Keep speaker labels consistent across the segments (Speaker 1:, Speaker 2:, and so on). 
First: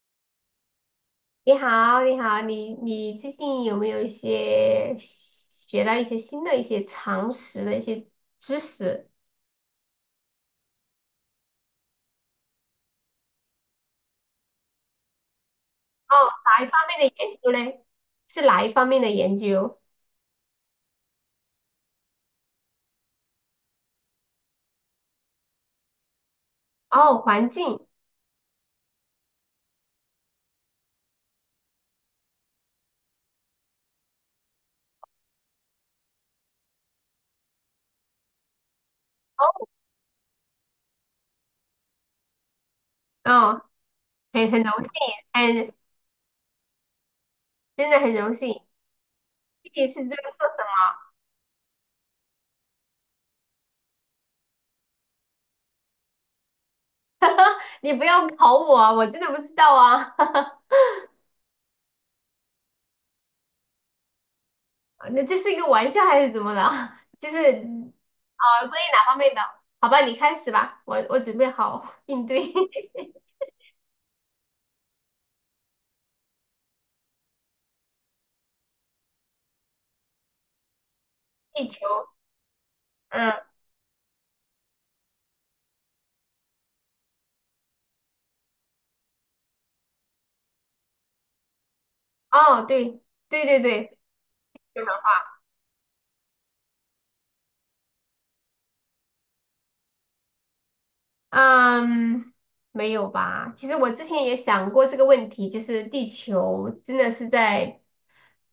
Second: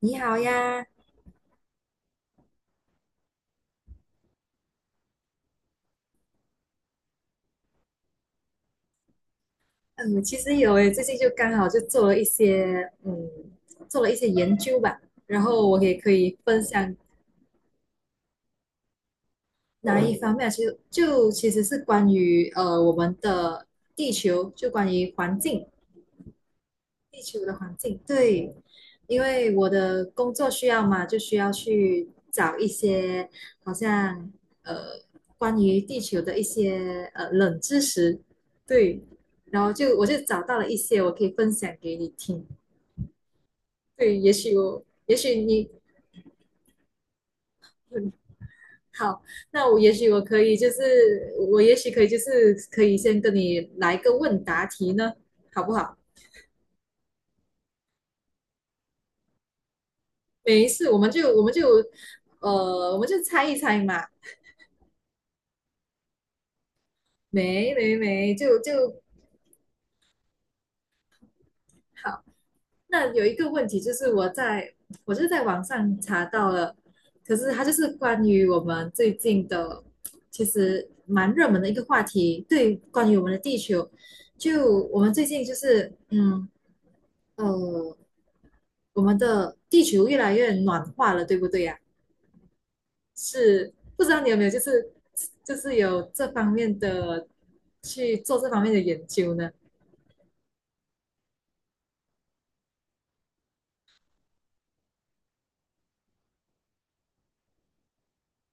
Speaker 1: 你好呀。
Speaker 2: 你好，你好。你最近有没有一些学到一些新的一些常识的一些知识？
Speaker 1: 嗯，其实有诶，最近就刚好就做了一些，做了一些研究吧，然后我也可
Speaker 2: 哦，
Speaker 1: 以分
Speaker 2: 哪一方
Speaker 1: 享。
Speaker 2: 面的研究嘞？是哪一方面的研究？
Speaker 1: 哪一方面啊，其实就是关于我们的地球，就关于环境，
Speaker 2: 哦，
Speaker 1: 地球
Speaker 2: 环
Speaker 1: 的环
Speaker 2: 境。
Speaker 1: 境，对，因为我的工作需要嘛，就需要去找一些好像呃关于地球的一些冷知识，对。然后我就找到了一些我可以分享给你听。
Speaker 2: 哦，
Speaker 1: 对，也
Speaker 2: 很
Speaker 1: 许
Speaker 2: 很荣
Speaker 1: 我，
Speaker 2: 幸，
Speaker 1: 也许你，
Speaker 2: 很真的
Speaker 1: 嗯，
Speaker 2: 很荣幸。
Speaker 1: 好，
Speaker 2: 具
Speaker 1: 那我
Speaker 2: 体
Speaker 1: 也
Speaker 2: 是
Speaker 1: 许
Speaker 2: 在
Speaker 1: 我可
Speaker 2: 做
Speaker 1: 以，
Speaker 2: 什
Speaker 1: 就
Speaker 2: 么？
Speaker 1: 是我也许可以，就是可以先跟你来个问答题呢，好不好？
Speaker 2: 你不要考我啊，我真的不知道啊。
Speaker 1: 没事，我们就,我们就猜一猜嘛。
Speaker 2: 那这是一个玩笑还是怎么了？就是
Speaker 1: 没没没，就
Speaker 2: 啊，关于
Speaker 1: 就
Speaker 2: 哪方面的？好吧，你开始吧，我准备好
Speaker 1: 好。
Speaker 2: 应对。
Speaker 1: 那有一个问题就是我就是在网上查到了，可是它就是关于我们最近的，其实蛮热门
Speaker 2: 地
Speaker 1: 的一
Speaker 2: 球。
Speaker 1: 个话题，对，关于我们的
Speaker 2: 嗯。
Speaker 1: 地球。就我们最近就是，呃，我们的地球越来越暖化了，对不对呀？
Speaker 2: 哦，对对对
Speaker 1: 是，
Speaker 2: 对。
Speaker 1: 不知道你有没有就是有这方面的去做这方面的研究呢？
Speaker 2: 嗯，没有吧？其实我之前也想过这个问题，就是地球真的是在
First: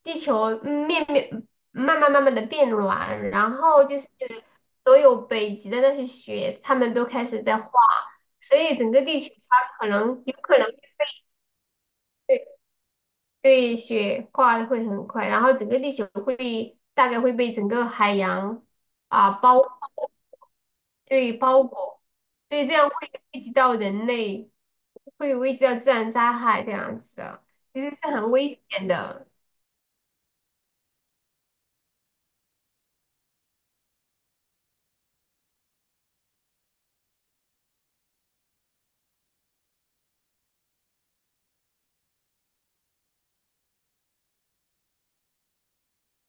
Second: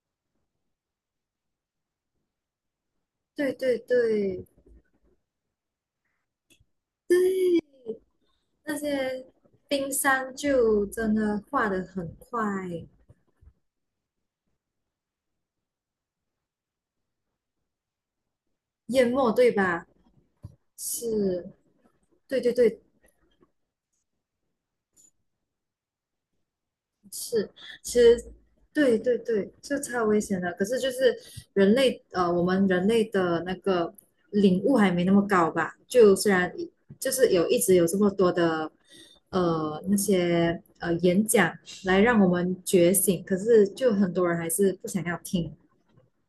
Speaker 2: 地球嗯面面慢慢的变软，然
Speaker 1: 对对
Speaker 2: 后就是
Speaker 1: 对，
Speaker 2: 所有北极的那些雪，它们都开始
Speaker 1: 对，
Speaker 2: 在化，所
Speaker 1: 那
Speaker 2: 以整个地
Speaker 1: 些
Speaker 2: 球它可
Speaker 1: 冰
Speaker 2: 能有
Speaker 1: 山
Speaker 2: 可能。
Speaker 1: 就真的化得很快，
Speaker 2: 对。对，雪化的会很快，然后整个地球会大概会被整个海洋
Speaker 1: 淹没，
Speaker 2: 啊
Speaker 1: 对
Speaker 2: 包。
Speaker 1: 吧？
Speaker 2: 对
Speaker 1: 是，
Speaker 2: 包裹，
Speaker 1: 对对
Speaker 2: 所以这
Speaker 1: 对，
Speaker 2: 样会危及到人类，会危及到自然灾害这样子的，
Speaker 1: 是，
Speaker 2: 其实
Speaker 1: 其
Speaker 2: 是
Speaker 1: 实
Speaker 2: 很危险
Speaker 1: 对对
Speaker 2: 的。
Speaker 1: 对，就超危险的。可是就是人类，我们人类的那个领悟还没那么高吧？就虽然就是有一直有这么多的那些演讲来让我们觉醒，可是就很多人还是不想要听。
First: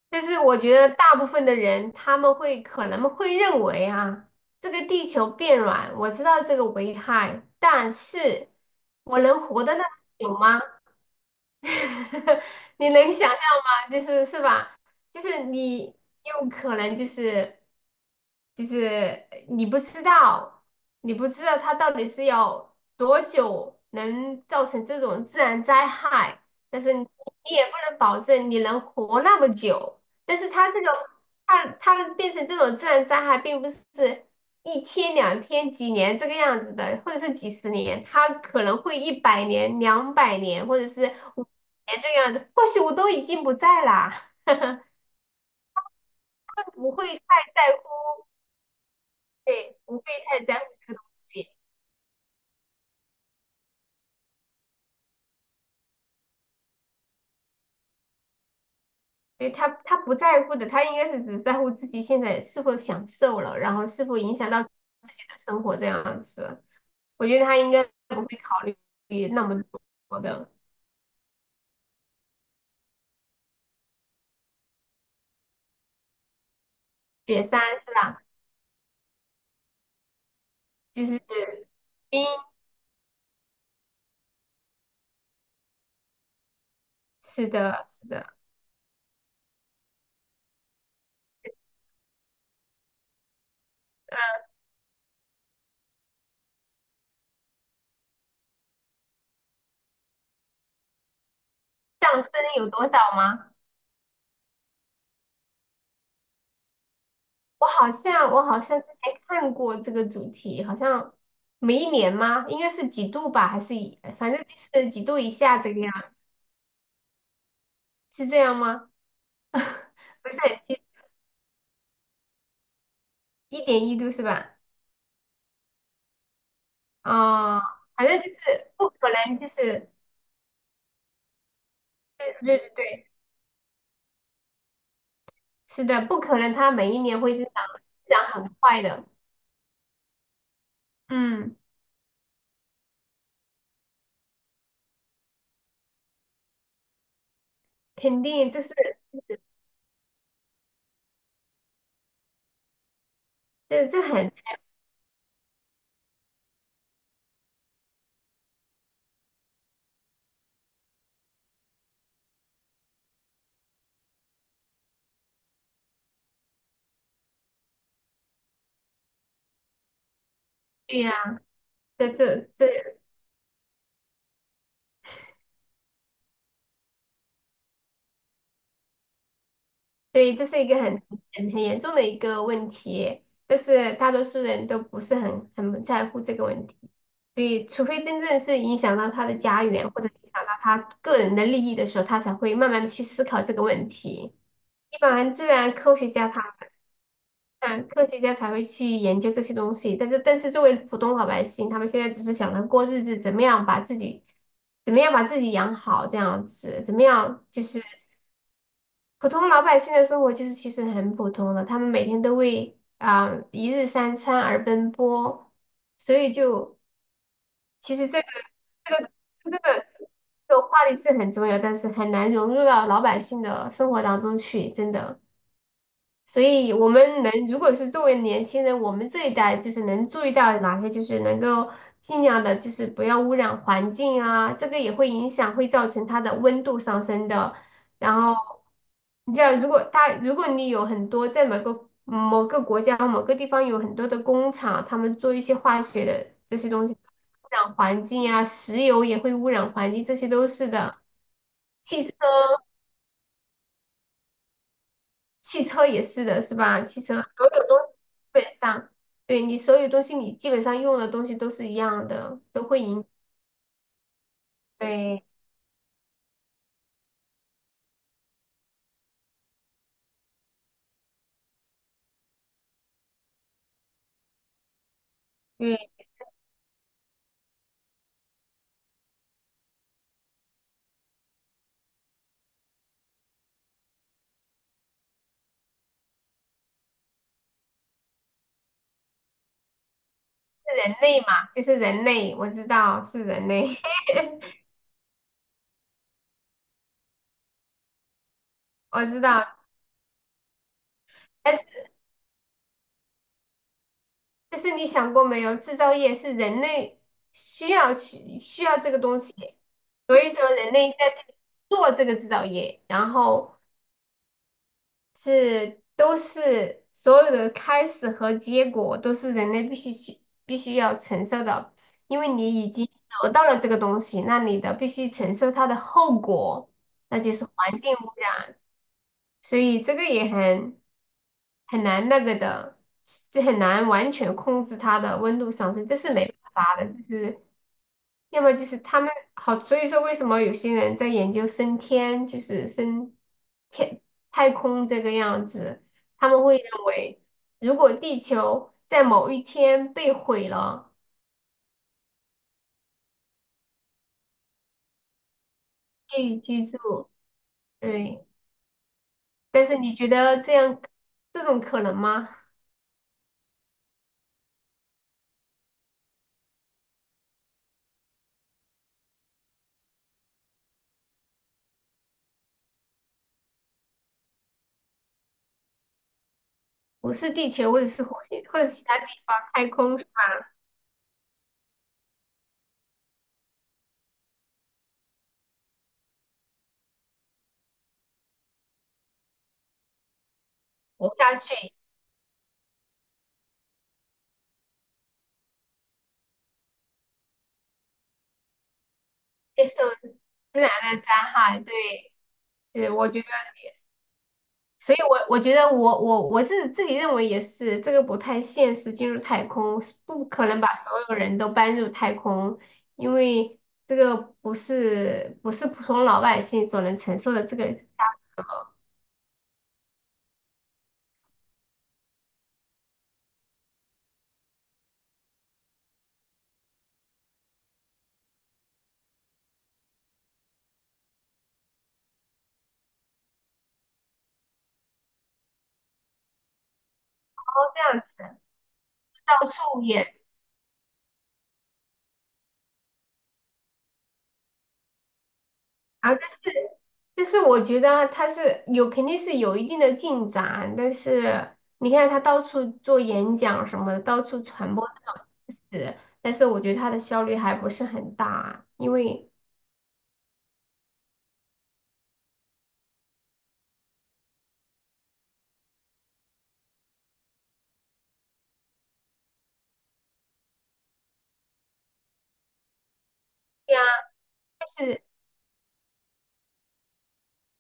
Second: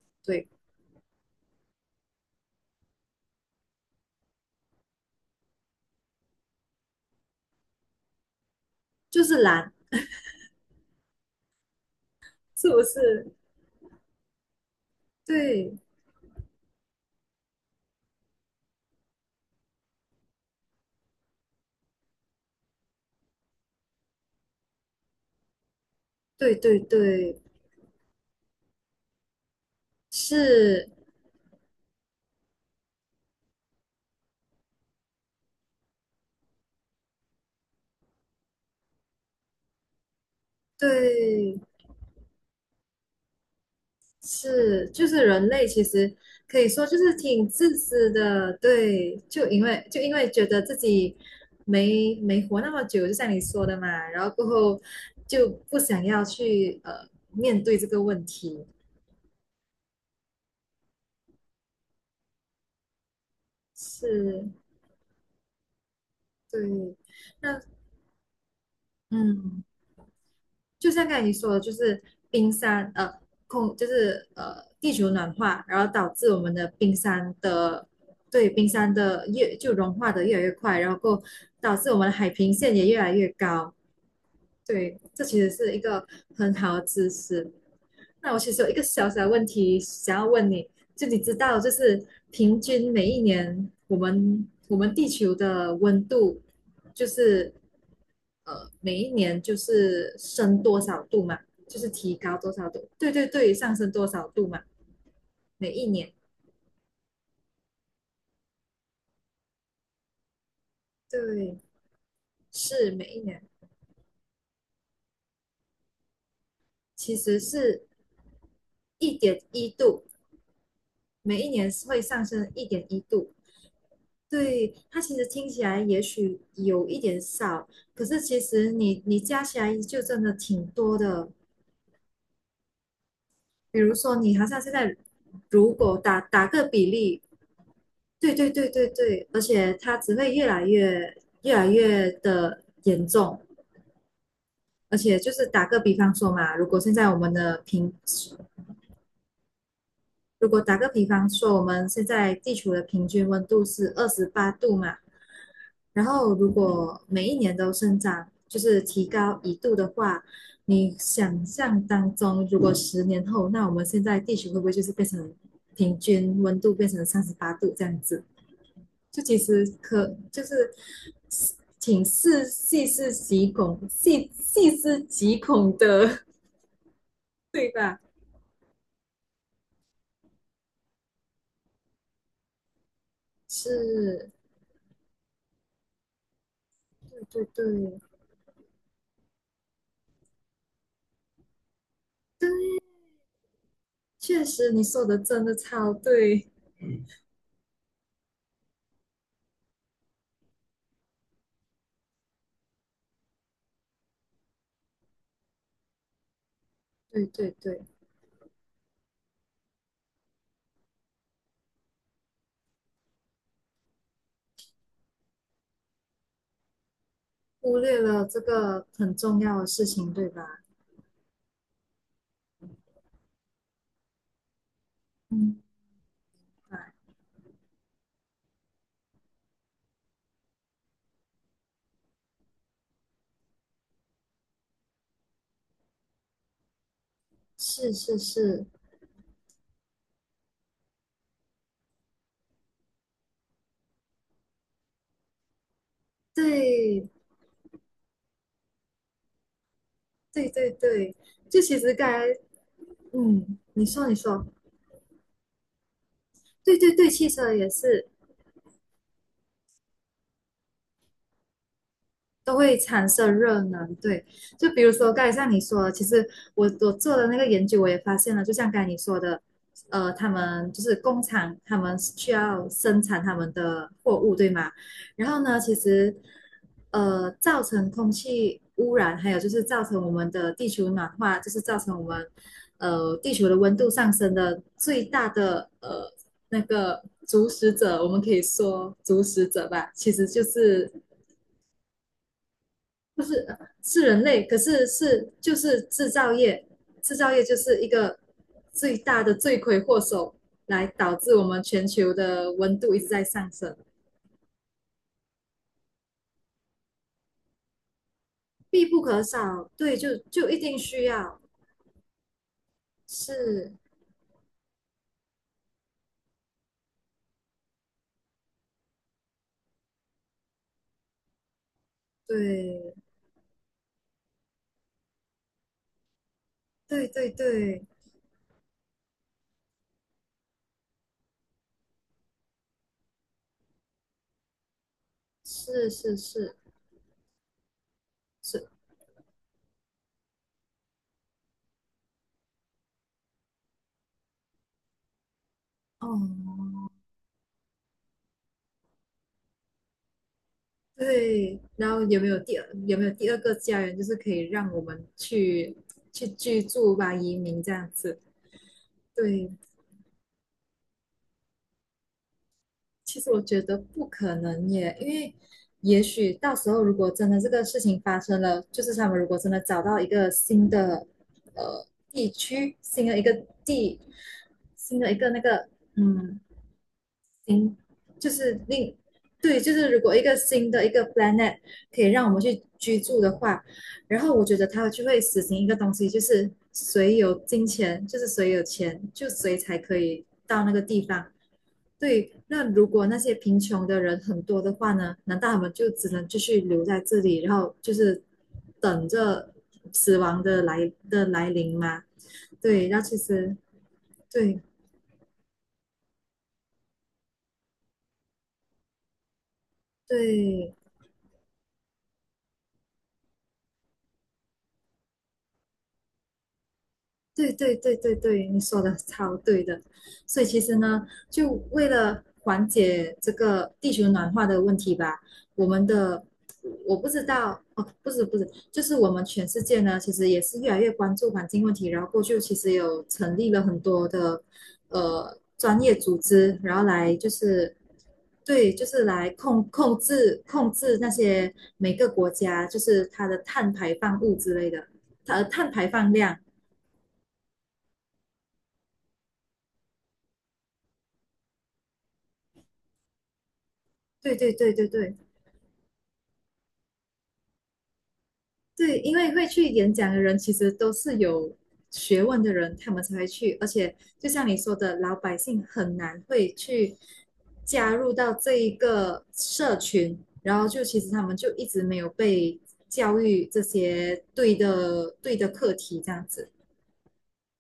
Speaker 2: 但是
Speaker 1: 对，
Speaker 2: 我觉得大部分的人他们会可能会认为啊，这个地球变软，我知道这个危害，但是我
Speaker 1: 就
Speaker 2: 能
Speaker 1: 是
Speaker 2: 活
Speaker 1: 懒，
Speaker 2: 得那么久吗？
Speaker 1: 是不
Speaker 2: 你能想
Speaker 1: 是？
Speaker 2: 象吗？就是是吧？就是
Speaker 1: 对
Speaker 2: 你有可能，就是你不知道，你不知道它到底是要多久能造成这种自然灾害，
Speaker 1: 对对
Speaker 2: 但是你
Speaker 1: 对，
Speaker 2: 你也不能保证你能活那么久。但是它这
Speaker 1: 是，
Speaker 2: 种它变成这种自然灾害，并不是一天、2天、几年这个样子的，或者是几十年，他可能会100年、200年，或者是五
Speaker 1: 对
Speaker 2: 年这个样子。或许我都已经不在啦，
Speaker 1: 是，就是人类其实可
Speaker 2: 他
Speaker 1: 以说
Speaker 2: 不
Speaker 1: 就
Speaker 2: 会
Speaker 1: 是
Speaker 2: 太
Speaker 1: 挺自
Speaker 2: 在
Speaker 1: 私
Speaker 2: 乎，
Speaker 1: 的，对，就因
Speaker 2: 对，
Speaker 1: 为
Speaker 2: 不
Speaker 1: 就
Speaker 2: 会
Speaker 1: 因为
Speaker 2: 太
Speaker 1: 觉
Speaker 2: 在
Speaker 1: 得
Speaker 2: 乎
Speaker 1: 自
Speaker 2: 这个东
Speaker 1: 己
Speaker 2: 西。
Speaker 1: 没活那么久，就像你说的嘛，然后过后就不想要去面对这个问题，
Speaker 2: 对。他不在乎的，他应该是只在乎自己现在是否享受了，然后是否影响
Speaker 1: 是，
Speaker 2: 到自己的生活这样子。
Speaker 1: 对，
Speaker 2: 我觉得他
Speaker 1: 那
Speaker 2: 应该不会考虑那么
Speaker 1: 嗯。
Speaker 2: 多的。
Speaker 1: 就像刚才你说的，就是冰山空，就是地球暖化，然后导致我们的冰山
Speaker 2: 点三
Speaker 1: 的
Speaker 2: 是吧？
Speaker 1: 对冰山的越就融化的越来越快，然后
Speaker 2: 就是
Speaker 1: 够导致我们的
Speaker 2: 冰。
Speaker 1: 海平线也越来越高。对，这其实是一个很好的知
Speaker 2: 是
Speaker 1: 识。
Speaker 2: 的，是
Speaker 1: 那
Speaker 2: 的。
Speaker 1: 我其实有一个小小的问题想要问你，就你知道，就是平均每一年我们地球的温度就是每一年就是升多少度嘛，就是
Speaker 2: 上
Speaker 1: 提
Speaker 2: 升
Speaker 1: 高多少
Speaker 2: 有多
Speaker 1: 度，对
Speaker 2: 少
Speaker 1: 对
Speaker 2: 吗？
Speaker 1: 对，上升多少度嘛，每一年，
Speaker 2: 我好像之前看过这个主题，好像
Speaker 1: 对，
Speaker 2: 每一年吗？应该是
Speaker 1: 是每
Speaker 2: 几
Speaker 1: 一
Speaker 2: 度
Speaker 1: 年，
Speaker 2: 吧，还是反正就是几度以下这个样，
Speaker 1: 其实是
Speaker 2: 是这样吗？
Speaker 1: 一点 一度，
Speaker 2: 不是很记，
Speaker 1: 每一年会上升一点一度。
Speaker 2: 1.1度是吧？
Speaker 1: 对，它其实听起来也许有一点
Speaker 2: 啊，
Speaker 1: 少，可
Speaker 2: 反正
Speaker 1: 是
Speaker 2: 就
Speaker 1: 其实
Speaker 2: 是不
Speaker 1: 你
Speaker 2: 可
Speaker 1: 你
Speaker 2: 能，
Speaker 1: 加
Speaker 2: 就
Speaker 1: 起来
Speaker 2: 是
Speaker 1: 就真的挺多的。
Speaker 2: 对对对对，
Speaker 1: 比如说你好像现在如
Speaker 2: 是
Speaker 1: 果
Speaker 2: 的，不
Speaker 1: 打
Speaker 2: 可
Speaker 1: 打
Speaker 2: 能，
Speaker 1: 个
Speaker 2: 它
Speaker 1: 比
Speaker 2: 每一年
Speaker 1: 例，
Speaker 2: 会增长，增
Speaker 1: 对
Speaker 2: 长
Speaker 1: 对
Speaker 2: 很
Speaker 1: 对
Speaker 2: 快
Speaker 1: 对
Speaker 2: 的。
Speaker 1: 对，而且它只会越
Speaker 2: 嗯，
Speaker 1: 来越的严重，而且就是打个比方说嘛，如果现在我们的平，
Speaker 2: 肯定，这是
Speaker 1: 如果打个比方说，我们现在地球的平均温度是二十
Speaker 2: 很
Speaker 1: 八度嘛，然后如果每一年都生长，就是提高一度的话，你想象当中，如果10年后，那我们现在地球会不会就是变成平均温度变成38度这样子？就其实可就是
Speaker 2: 对呀、
Speaker 1: 挺
Speaker 2: 这这
Speaker 1: 是
Speaker 2: 这
Speaker 1: 细细思极恐的，对吧？
Speaker 2: 对，这是一个很严重的一个问题，但是大多
Speaker 1: 是，
Speaker 2: 数人都不是很在乎这个问题，
Speaker 1: 对
Speaker 2: 所
Speaker 1: 对
Speaker 2: 以除
Speaker 1: 对
Speaker 2: 非真正是影响到他的家园或者影响到他个人的利益的时候，他才
Speaker 1: 对，
Speaker 2: 会慢慢的去思考这个问题。
Speaker 1: 确实你
Speaker 2: 一
Speaker 1: 说的
Speaker 2: 般
Speaker 1: 真
Speaker 2: 自
Speaker 1: 的
Speaker 2: 然
Speaker 1: 超
Speaker 2: 科学家
Speaker 1: 对，
Speaker 2: 他，嗯，科学家才会去研究这些东西，但是作为普通老百姓，他们现在只是想着过日子，怎么样把自己，怎么样把自己养好，这样子，怎么
Speaker 1: 对
Speaker 2: 样
Speaker 1: 对
Speaker 2: 就是。
Speaker 1: 对，
Speaker 2: 普通老百姓的生活就是其实很普通的，他们每天都为啊、一日三餐而奔波，所以就
Speaker 1: 忽
Speaker 2: 其
Speaker 1: 略
Speaker 2: 实
Speaker 1: 了这个
Speaker 2: 这个
Speaker 1: 很重
Speaker 2: 这个
Speaker 1: 要的事情，对
Speaker 2: 这
Speaker 1: 吧？
Speaker 2: 个话题是很重要，但是很难融入到老百姓的生活当中去，真的。
Speaker 1: 嗯，
Speaker 2: 所以
Speaker 1: 啊，
Speaker 2: 我们能，如果是作为年轻人，我们这一代就是能注意到哪些，就是能够尽量的，就是不要污染环境啊，这个也会影响，会造成它的温度上升的。
Speaker 1: 是是
Speaker 2: 然后，
Speaker 1: 是，
Speaker 2: 你知道，如果你有很多在某个国家某个地方有很多的工厂，他们做一些化学的这些东西，
Speaker 1: 对
Speaker 2: 污染环境啊，石油也会污染环境，这些都
Speaker 1: 对
Speaker 2: 是
Speaker 1: 对
Speaker 2: 的。
Speaker 1: 对，就其实
Speaker 2: 汽车
Speaker 1: 该，嗯，你说你说，
Speaker 2: 汽车也是的，是
Speaker 1: 对
Speaker 2: 吧？
Speaker 1: 对
Speaker 2: 汽
Speaker 1: 对，
Speaker 2: 车
Speaker 1: 汽
Speaker 2: 所
Speaker 1: 车
Speaker 2: 有
Speaker 1: 也
Speaker 2: 东西
Speaker 1: 是。
Speaker 2: 基本上，对你所有东西，你基本上用的东西都是一样的，
Speaker 1: 都
Speaker 2: 都
Speaker 1: 会
Speaker 2: 会赢。
Speaker 1: 产生热能，对，就比如说
Speaker 2: 对，
Speaker 1: 刚才像你说的，其实我做的那个研究，我也发现了，就像刚才你说的，他们就是工厂，他们需要生产他们的货物，对吗？然后呢，
Speaker 2: 因
Speaker 1: 其
Speaker 2: 为
Speaker 1: 实造成空气污染，还有就是造成我们的地球暖化，就是造成我们地球的温度上升的最大的那个主使者，我们可以说主使者吧，其实就
Speaker 2: 是
Speaker 1: 是
Speaker 2: 人类嘛，就是人类，我知道是人类。
Speaker 1: 是人类，可是是就是制造业，制造业就是一个 最
Speaker 2: 我知
Speaker 1: 大的
Speaker 2: 道。
Speaker 1: 罪魁祸首，来导致我
Speaker 2: 但
Speaker 1: 们
Speaker 2: 是，
Speaker 1: 全球的温度一直在上升，
Speaker 2: 但是你想过没有，制造业是人类需要
Speaker 1: 必
Speaker 2: 这个
Speaker 1: 不
Speaker 2: 东
Speaker 1: 可
Speaker 2: 西，
Speaker 1: 少。对，就
Speaker 2: 所以
Speaker 1: 就
Speaker 2: 说
Speaker 1: 一
Speaker 2: 人
Speaker 1: 定
Speaker 2: 类
Speaker 1: 需
Speaker 2: 在
Speaker 1: 要，
Speaker 2: 做这个制造业，然后
Speaker 1: 是，
Speaker 2: 是都是所有的开始和结果都是人类必须要承受的，因为你已经
Speaker 1: 对，
Speaker 2: 得到了这个东西，那你的必须承受它的后果，
Speaker 1: 对
Speaker 2: 那
Speaker 1: 对
Speaker 2: 就是环
Speaker 1: 对，
Speaker 2: 境污染，所以这个也很难那个的，就很难完全控制它的温度上升，
Speaker 1: 是
Speaker 2: 这是
Speaker 1: 是
Speaker 2: 没
Speaker 1: 是
Speaker 2: 办法的，就是要么就
Speaker 1: 是，
Speaker 2: 是他们好，所以说为什么有些人在研究升天，就是升天太空这个样子，他们会
Speaker 1: 哦，
Speaker 2: 认为，如果地球在某一天被毁了，
Speaker 1: 对。然后有没有第二个家园，就是可以让我们
Speaker 2: 可
Speaker 1: 去
Speaker 2: 以
Speaker 1: 居
Speaker 2: 居
Speaker 1: 住
Speaker 2: 住。
Speaker 1: 吧，移民这样子。
Speaker 2: 对。
Speaker 1: 对，
Speaker 2: 但是你觉得这种可能吗？
Speaker 1: 其实我觉得不可能耶，因为也许到时候如果真的这个事情发生了，就是他们如果真的找到一个新的呃地区、新的一个地、新的一个那个嗯
Speaker 2: 不是地球，
Speaker 1: 新，
Speaker 2: 或者是火
Speaker 1: 就
Speaker 2: 星，或
Speaker 1: 是
Speaker 2: 者其
Speaker 1: 另
Speaker 2: 他地方
Speaker 1: 对，
Speaker 2: 太
Speaker 1: 就是
Speaker 2: 空
Speaker 1: 如果一个新的一个 planet 可以让我们去居住的话，然后我觉得他就会实行一个东西，就是谁有金钱，就是谁有钱，就谁才可以到那个地
Speaker 2: 活
Speaker 1: 方。
Speaker 2: 下去，
Speaker 1: 对，那如果那些贫穷的人很多的话呢？难道他们就只能继续留在这里，然后就是等着
Speaker 2: 接受
Speaker 1: 死亡
Speaker 2: 自
Speaker 1: 的
Speaker 2: 然的灾
Speaker 1: 来
Speaker 2: 害，对，
Speaker 1: 临吗？对，
Speaker 2: 是
Speaker 1: 那
Speaker 2: 我
Speaker 1: 其
Speaker 2: 觉得。
Speaker 1: 实对
Speaker 2: 所以我觉得我我我自己认为也是，这个不太现实，进入太空不可能把
Speaker 1: 对，
Speaker 2: 所有人都搬入太空，因为这个不是普通老百姓所能承受的
Speaker 1: 对
Speaker 2: 这个
Speaker 1: 对
Speaker 2: 然
Speaker 1: 对对对，你说的超对的。所以其实呢，就为了缓解这个地球暖化的问题吧，我们的我不知道哦，不是不是，就是我们全世界呢，其实也是越来越关注环境问题，然后过去其实有成立了很多的专业组织，然后来就
Speaker 2: 后
Speaker 1: 是
Speaker 2: 这样子
Speaker 1: 对，就是来控
Speaker 2: 后
Speaker 1: 控
Speaker 2: 也
Speaker 1: 制控制那些每个国家就是它的碳排放物之类的，它的碳排放
Speaker 2: 啊，但是
Speaker 1: 量。
Speaker 2: 我觉得他肯定是有一定的进展，但是你看他到处做演讲什么的，到
Speaker 1: 对
Speaker 2: 处
Speaker 1: 对对
Speaker 2: 传
Speaker 1: 对
Speaker 2: 播这
Speaker 1: 对
Speaker 2: 种知识，但是我觉得他的效率还不是很大，因
Speaker 1: 对，因
Speaker 2: 为。
Speaker 1: 为会去演讲的人其实都是有学问的人，他们才会去。而且就像你说的，老百姓很难会去加入到这一个社群，然后就其实他们就一直没有被教育这
Speaker 2: 对，
Speaker 1: 些
Speaker 2: 但是。
Speaker 1: 对的课题这样子。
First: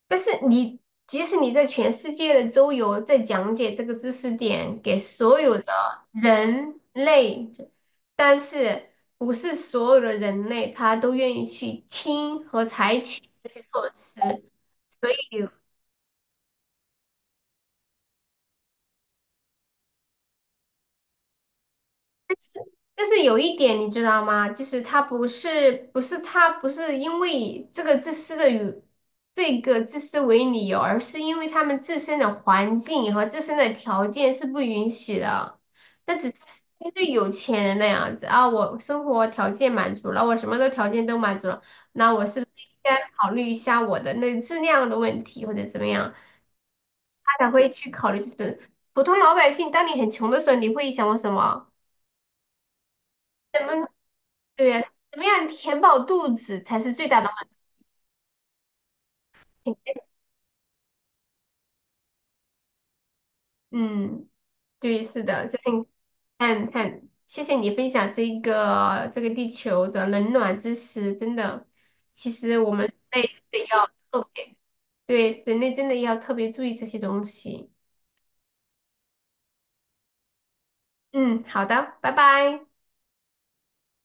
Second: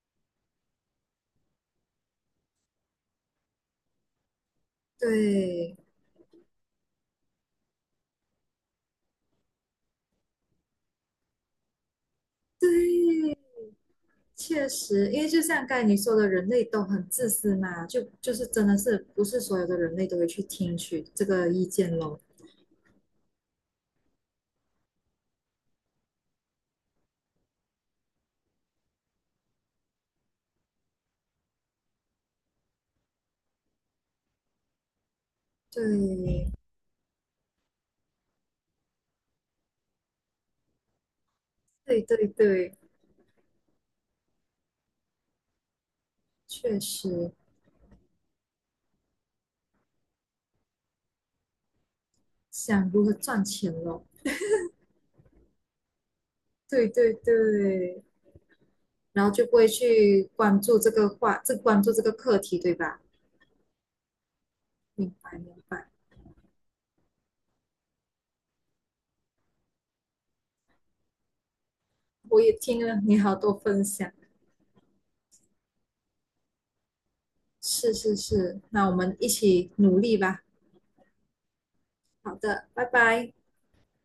Speaker 2: 但是你即使你在全世界的周游，在讲解这个知识点给所有的
Speaker 1: 对
Speaker 2: 人类，但是不是所有的人类他都愿意去听和采取
Speaker 1: 对，
Speaker 2: 这些措施，
Speaker 1: 确实，
Speaker 2: 所
Speaker 1: 因为就
Speaker 2: 以
Speaker 1: 像刚才你说的，人类都很自私嘛，就真的是不是所有的人类都会去听取这个意见咯。
Speaker 2: 但是但是有一点你知道吗？就是他不是因为这个自私的与这个自私为理由，而是因为他们自身的环境和自身的条件是不允许的。那只是
Speaker 1: 对
Speaker 2: 因为有钱人那样子啊，我生活条件满足了，我什么的条件都满足了，
Speaker 1: 对
Speaker 2: 那我
Speaker 1: 对
Speaker 2: 是不是
Speaker 1: 对，
Speaker 2: 应该考虑一下我的那质量的问题或者怎么样？
Speaker 1: 确实
Speaker 2: 他才会去考虑这种普通老百姓。当你很穷的时候，你会想我什么？
Speaker 1: 想如何赚
Speaker 2: 怎
Speaker 1: 钱
Speaker 2: 么？
Speaker 1: 咯。
Speaker 2: 对，呀，怎么样填饱肚子才
Speaker 1: 对
Speaker 2: 是最
Speaker 1: 对
Speaker 2: 大的满
Speaker 1: 对，然后就不会
Speaker 2: 足。
Speaker 1: 去关注这个话，这关注这个课题，对吧？
Speaker 2: 嗯，对，
Speaker 1: 明
Speaker 2: 是
Speaker 1: 白
Speaker 2: 的，
Speaker 1: 明
Speaker 2: 所以你
Speaker 1: 白，
Speaker 2: 看看，谢谢你分享这个地球的冷暖知识，真的，其
Speaker 1: 我也
Speaker 2: 实我
Speaker 1: 听
Speaker 2: 们人
Speaker 1: 了你
Speaker 2: 类
Speaker 1: 好多
Speaker 2: 真的
Speaker 1: 分
Speaker 2: 要
Speaker 1: 享，
Speaker 2: 特别，对，人类真的要特别注意这些东西。
Speaker 1: 是是是，那我们一起努力吧。
Speaker 2: 嗯，好的，拜
Speaker 1: 好
Speaker 2: 拜。
Speaker 1: 的，拜拜。